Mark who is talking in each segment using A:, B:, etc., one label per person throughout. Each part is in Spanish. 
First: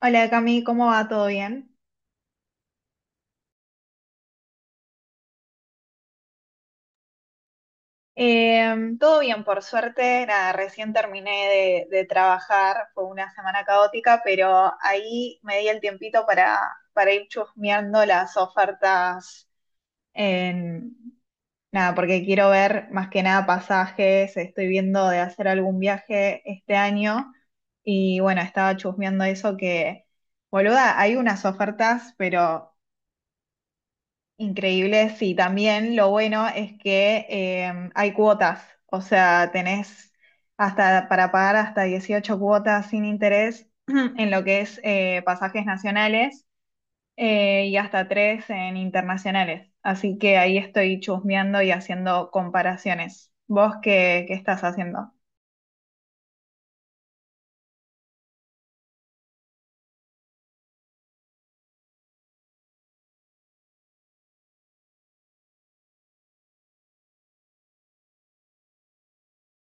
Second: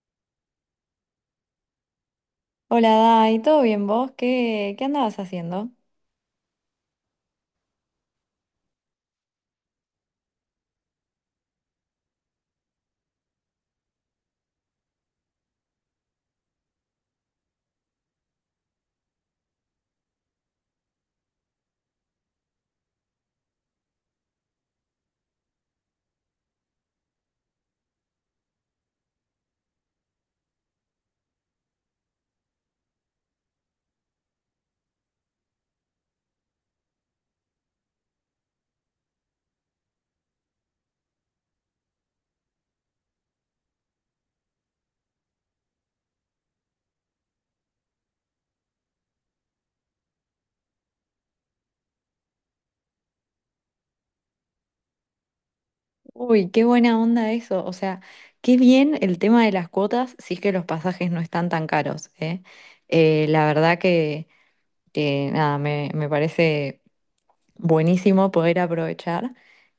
A: Hola Cami, ¿cómo va? ¿Todo bien?
B: Hola, Dai, ¿todo bien vos? ¿Qué andabas haciendo?
A: Todo bien, por suerte. Nada, recién terminé de trabajar, fue una semana caótica, pero ahí me di el tiempito para ir chusmeando las ofertas en... Nada, porque quiero ver más que nada pasajes, estoy viendo de hacer algún viaje este año y bueno, estaba chusmeando eso que, boluda, hay unas ofertas, pero increíble, sí. También lo bueno es que hay cuotas, o sea, tenés hasta para pagar hasta 18 cuotas sin interés en lo que es pasajes nacionales y hasta tres en internacionales. Así que ahí estoy chusmeando y haciendo comparaciones. ¿Vos qué estás haciendo?
B: Uy, qué buena onda eso. O sea, qué bien el tema de las cuotas, si es que los pasajes no están tan caros, ¿eh? La verdad que nada, me parece buenísimo poder aprovechar.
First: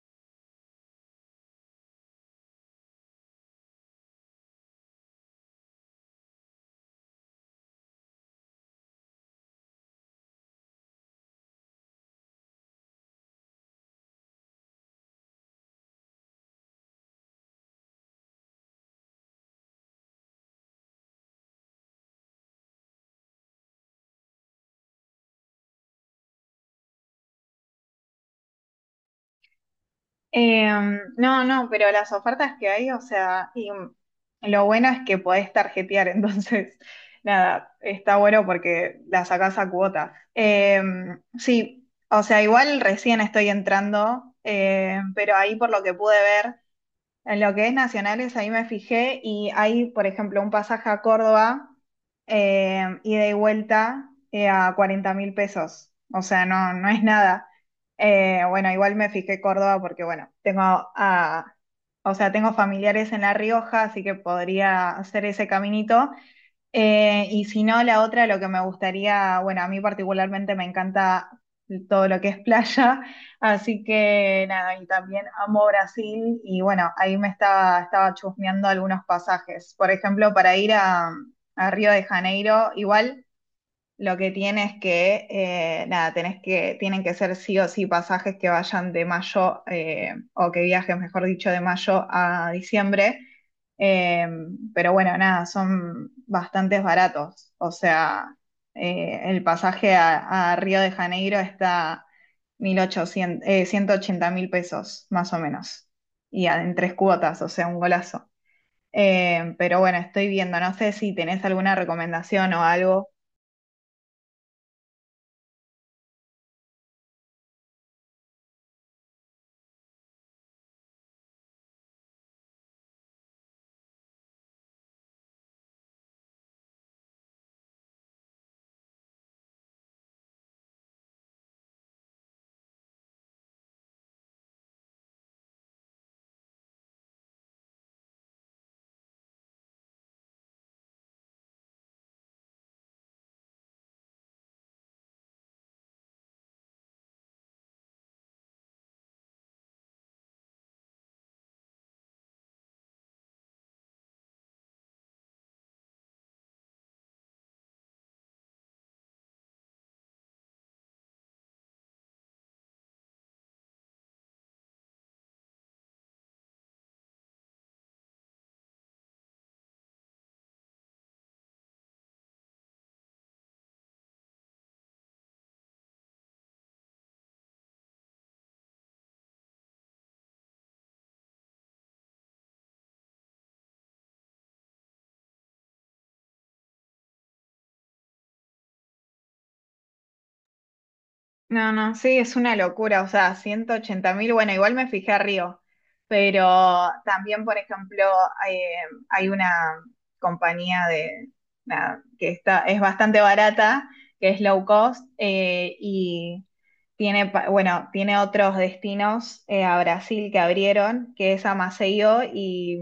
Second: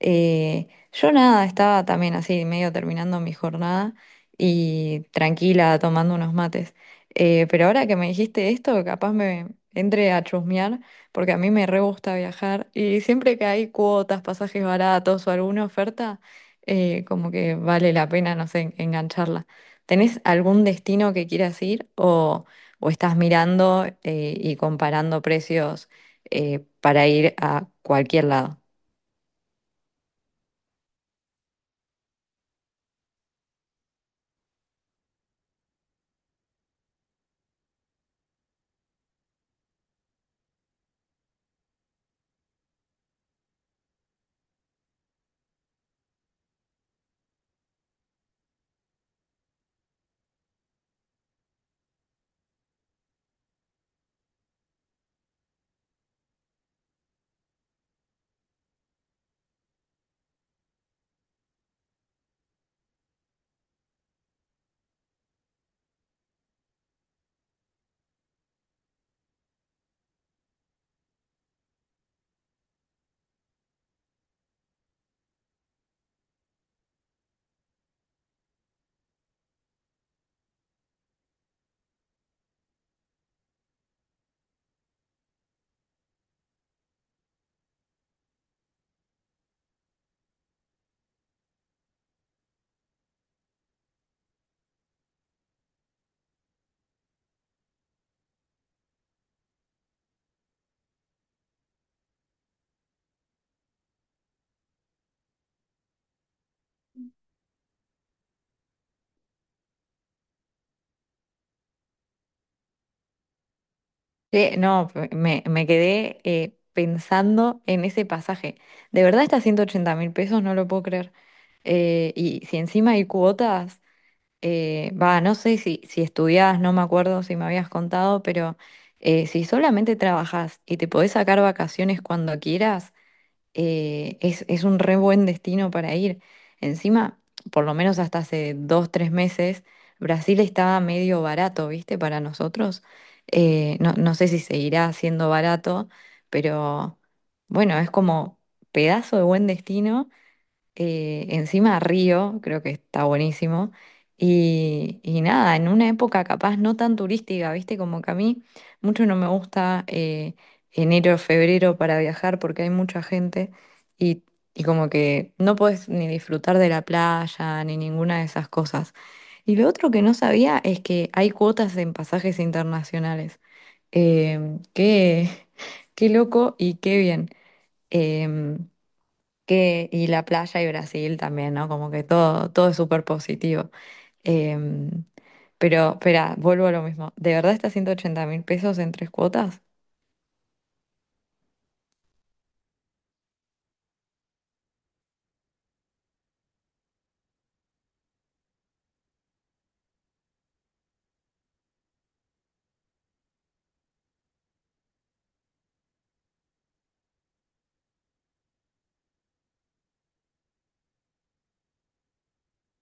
B: Eh, yo nada, estaba también así, medio terminando mi jornada y tranquila, tomando unos mates. Pero ahora que me dijiste esto, capaz me entre a chusmear, porque a mí me re gusta viajar y siempre que hay cuotas, pasajes baratos o alguna oferta, como que vale la pena, no sé, engancharla. ¿Tenés algún destino que quieras ir o estás mirando y comparando precios? Para ir a cualquier lado.
A: No, no, pero las ofertas que hay, o sea, y lo bueno es que podés tarjetear, entonces, nada, está bueno porque la sacás a cuota. Sí, o sea, igual recién estoy entrando, pero ahí por lo que pude ver. En lo que es nacionales, ahí me fijé y hay, por ejemplo, un pasaje a Córdoba, ida y vuelta, a 40.000 pesos. O sea, no, no es nada. Bueno, igual me fijé Córdoba porque, bueno, o sea, tengo familiares en La Rioja, así que podría hacer ese caminito. Y si no, la otra, lo que me gustaría, bueno, a mí particularmente me encanta todo lo que es playa, así que nada, y también amo Brasil y bueno, ahí estaba chusmeando algunos pasajes. Por ejemplo, para ir a Río de Janeiro, igual lo que tiene es que, nada, tienen que ser sí o sí pasajes que vayan de mayo, o que viajen, mejor dicho, de mayo a diciembre. Eh, pero bueno, nada, son bastantes baratos. O sea, el pasaje a Río de Janeiro está 1800, 180.000 pesos, más o menos. Y en tres cuotas, o sea, un golazo. Pero bueno, estoy viendo, no sé si tenés alguna recomendación o algo.
B: Sí, no, me quedé pensando en ese pasaje. De verdad, está 180 mil pesos, no lo puedo creer. Y si encima hay cuotas, no sé si, si estudiás, no me acuerdo si me habías contado, pero si solamente trabajás y te podés sacar vacaciones cuando quieras, es un re buen destino para ir. Encima, por lo menos hasta hace dos, tres meses, Brasil estaba medio barato, ¿viste? Para nosotros. No, no sé si seguirá siendo barato, pero bueno, es como pedazo de buen destino, encima Río, creo que está buenísimo. Y nada, en una época capaz no tan turística, ¿viste? Como que a mí mucho no me gusta, enero, febrero para viajar porque hay mucha gente y, y como que no puedes ni disfrutar de la playa ni ninguna de esas cosas. Y lo otro que no sabía es que hay cuotas en pasajes internacionales. Qué, qué loco y qué bien. Em, que, y la playa y Brasil también, ¿no? Como que todo, todo es súper positivo. Em, pero, espera, vuelvo a lo mismo. ¿De verdad está 180 mil pesos en tres cuotas?
A: No, no, sí, es una locura, o sea, 180 mil, bueno, igual me fijé a Río, pero también, por ejemplo, eh, hay una compañía de, nada, es bastante barata, que es low cost, y bueno, tiene otros destinos a Brasil que abrieron, que es a Maceió y,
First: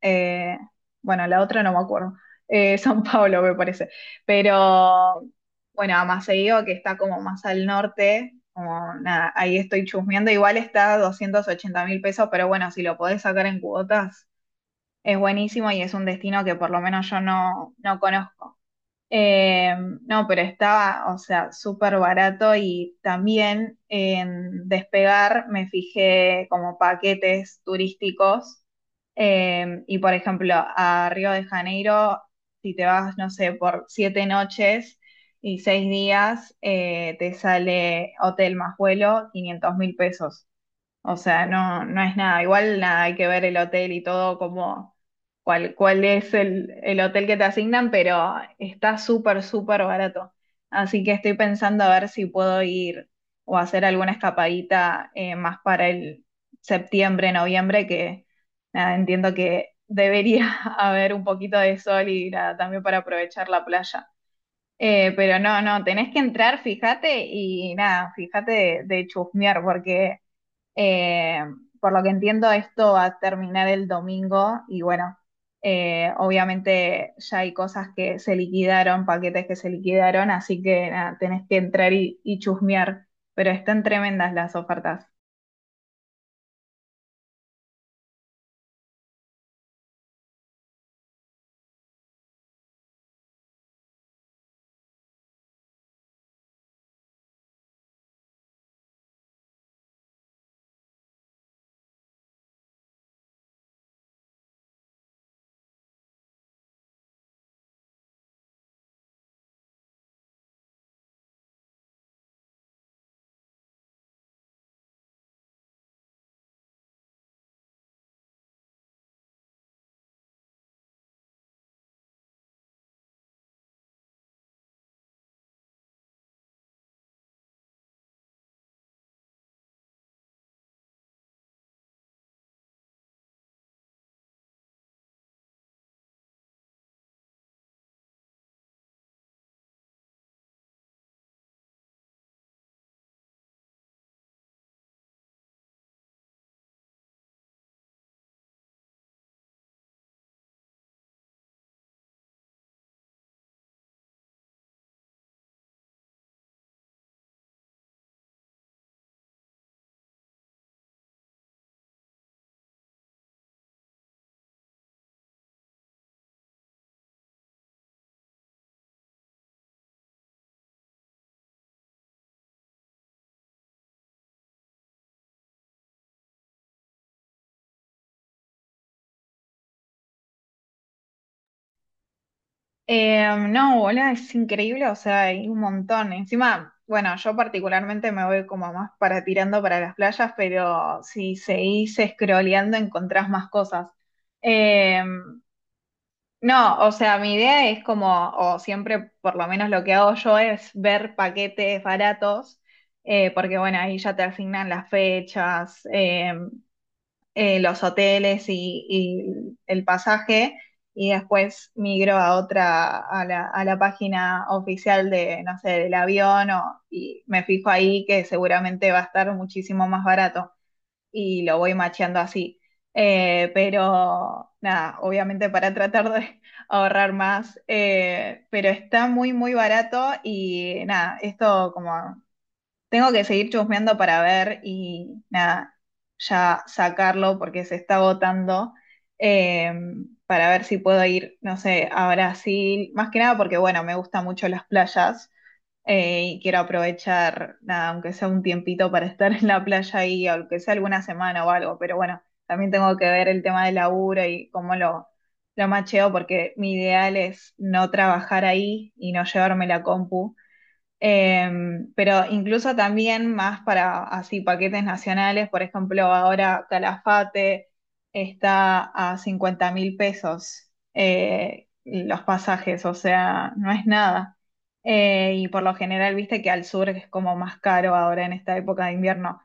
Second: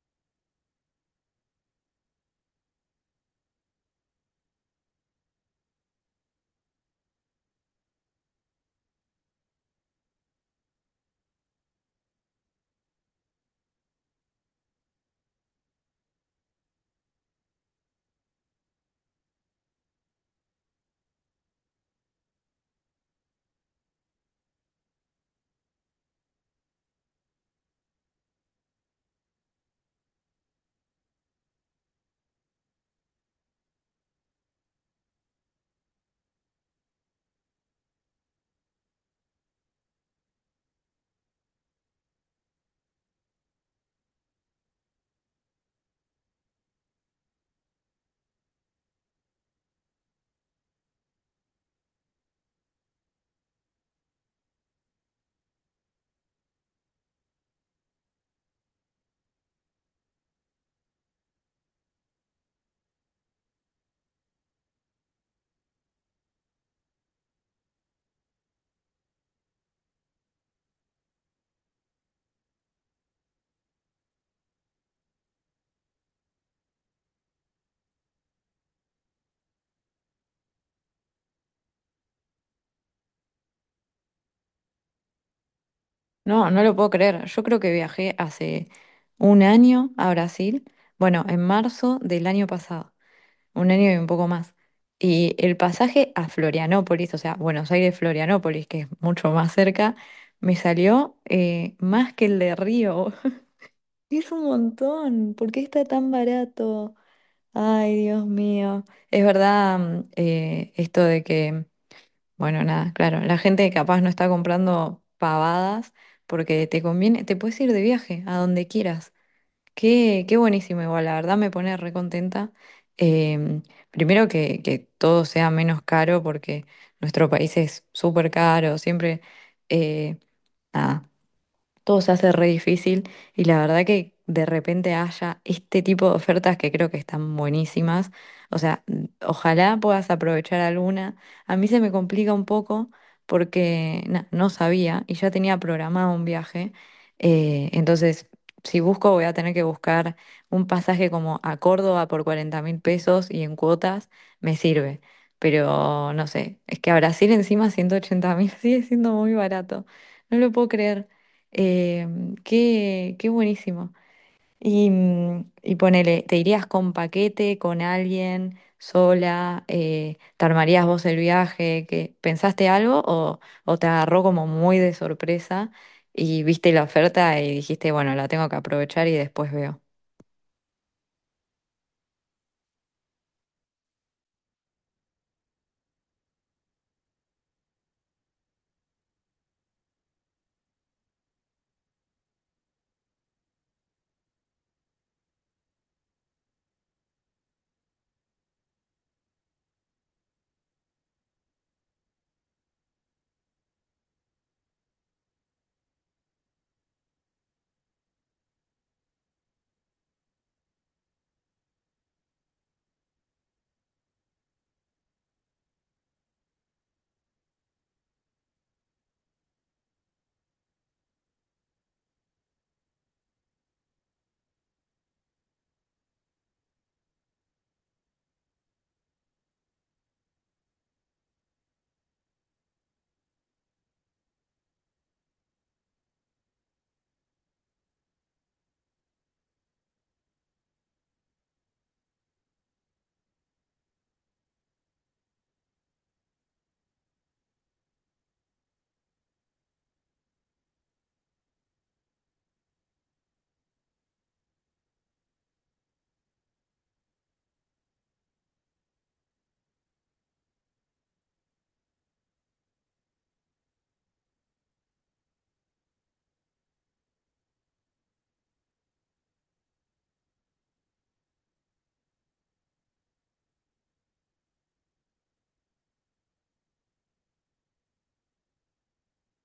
A: eh, bueno, la otra no me acuerdo, São Paulo me parece, pero... Bueno, a Maceió, que está como más al norte, como nada, ahí estoy chusmeando. Igual está 280.000 pesos, pero bueno, si lo podés sacar en cuotas, es buenísimo y es un destino que por lo menos yo no, no conozco. Eh, no, pero estaba, o sea, súper barato y también en Despegar me fijé como paquetes turísticos y por ejemplo a Río de Janeiro, si te vas, no sé, por 7 noches y 6 días, te sale hotel más vuelo 500.000 pesos. O sea, no, no es nada. Igual nada, hay que ver el hotel y todo como cuál es el hotel que te asignan, pero está súper, súper barato. Así que estoy pensando a ver si puedo ir o hacer alguna escapadita más para el septiembre, noviembre, que nada, entiendo que debería haber un poquito de sol y nada, también para aprovechar la playa. Pero no, no, tenés que entrar, fíjate, y nada, fíjate de chusmear, porque eh, por lo que entiendo, esto va a terminar el domingo y bueno, obviamente ya hay cosas que se liquidaron, paquetes que se liquidaron, así que nada, tenés que entrar y chusmear, pero están tremendas las ofertas.
B: No, no lo puedo creer. Yo creo que viajé hace un año a Brasil, bueno, en marzo del año pasado, un año y un poco más. Y el pasaje a Florianópolis, o sea, Buenos Aires, Florianópolis, que es mucho más cerca, me salió más que el de Río. Es un montón. ¿Por qué está tan barato? Ay, Dios mío. Es verdad. Esto de que, bueno, nada, claro, la gente capaz no está comprando pavadas porque te conviene, te puedes ir de viaje a donde quieras. Qué, qué buenísimo, igual, la verdad me pone recontenta. Em, Primero que todo sea menos caro porque nuestro país es súper caro, siempre, eh, nada, todo se hace re difícil y la verdad que de repente haya este tipo de ofertas que creo que están buenísimas. O sea, ojalá puedas aprovechar alguna. A mí se me complica un poco porque na, no sabía y ya tenía programado un viaje. Entonces, si busco, voy a tener que buscar un pasaje como a Córdoba por 40 mil pesos y en cuotas me sirve. Pero no sé, es que a Brasil encima 180 mil sigue siendo muy barato. No lo puedo creer. Eh, Qué, qué buenísimo. Y, mm, y ponele, ¿te irías con paquete, con alguien, sola? ¿Te armarías vos el viaje? ¿Qué- pensaste algo o te agarró como muy de sorpresa y viste la oferta y dijiste, bueno, la tengo que aprovechar y después veo?
A: No, hola, es increíble, o sea, hay un montón. Encima, bueno, yo particularmente me voy como más para tirando para las playas, pero si seguís scrolleando encontrás más cosas. Eh, No, o sea, mi idea es como, o siempre por lo menos lo que hago yo es ver paquetes baratos, porque bueno, ahí ya te asignan las fechas, los hoteles y el pasaje, y después migro a otra, a la página oficial de, no sé, del avión, y me fijo ahí que seguramente va a estar muchísimo más barato y lo voy macheando así. Pero nada, obviamente para tratar de ahorrar más, pero está muy, muy barato y nada, esto como tengo que seguir chusmeando para ver y nada, ya sacarlo porque se está agotando eh, para ver si puedo ir, no sé, a Brasil, más que nada porque bueno, me gustan mucho las playas y quiero aprovechar, nada, aunque sea un tiempito para estar en la playa y aunque sea alguna semana o algo, pero bueno, también tengo que ver el tema del laburo y cómo lo macheo, porque mi ideal es no trabajar ahí y no llevarme la compu. Pero incluso también más para así paquetes nacionales, por ejemplo, ahora Calafate está a 50.000 pesos los pasajes, o sea, no es nada. Y por lo general, viste que al sur es como más caro ahora en esta época de invierno.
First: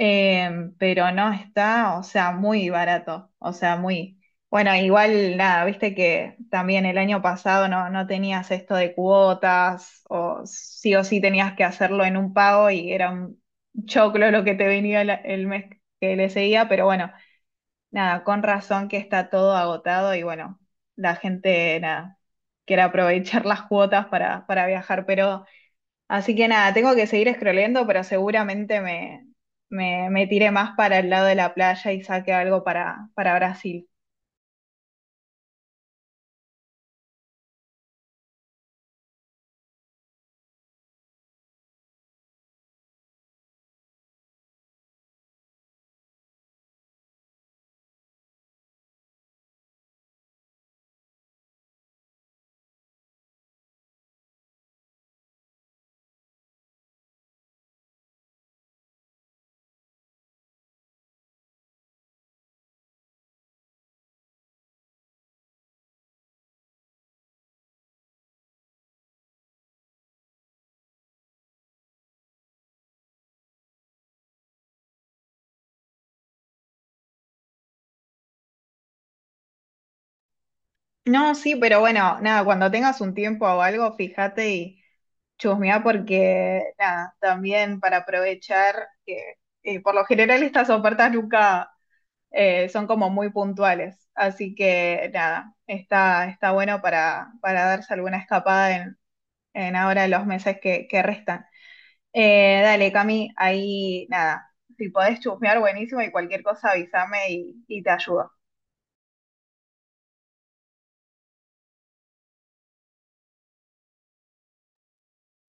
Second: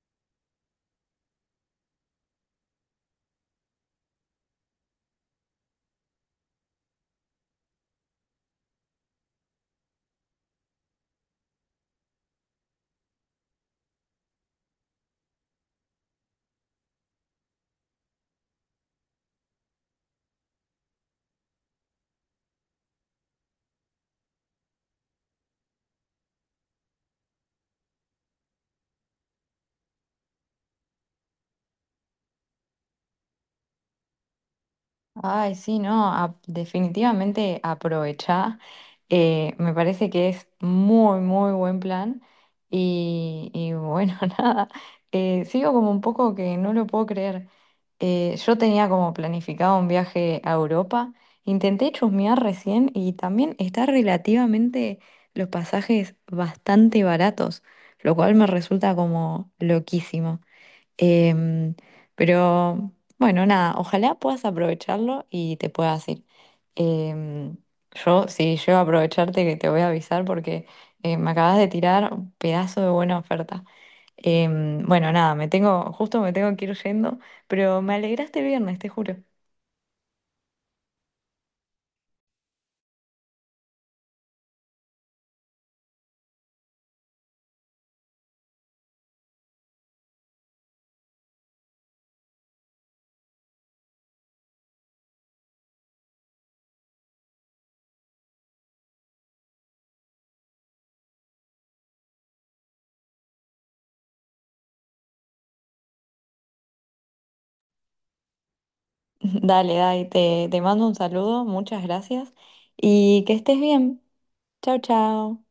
A: Pero no está, o sea, muy barato, o sea, muy. Bueno, igual nada, viste que también el año pasado no, no tenías esto de cuotas, o sí tenías que hacerlo en un pago y era un choclo lo que te venía el mes que le seguía, pero bueno, nada, con razón que está todo agotado y bueno, la gente nada, quiere aprovechar las cuotas para viajar, pero así que nada, tengo que seguir scrolleando, pero seguramente me tiré más para el lado de la playa y saque algo para Brasil.
B: Ay, sí, no, definitivamente aprovechá. Me parece que es muy, muy buen plan. Y bueno, nada, sigo como un poco que no lo puedo creer. Yo tenía como planificado un viaje a Europa. Intenté chusmear recién y también está relativamente los pasajes bastante baratos, lo cual me resulta como loquísimo. Em, pero bueno, nada, ojalá puedas aprovecharlo y te puedas ir. Em, yo, si llego a aprovecharte, que te voy a avisar porque me acabas de tirar un pedazo de buena oferta. Bueno, nada, justo me tengo que ir yendo, pero me alegraste el viernes, te juro.
A: No, sí, pero bueno, nada, cuando tengas un tiempo o algo, fíjate y chusmea porque, nada, también para aprovechar que por lo general estas ofertas nunca son como muy puntuales, así que nada, está bueno para darse alguna escapada en ahora los meses que restan. Dale, Cami, ahí nada, si podés chusmear, buenísimo y cualquier cosa avísame y te ayudo.
B: Dale, Dai, te mando un saludo, muchas gracias y que estés bien. Chao, chao.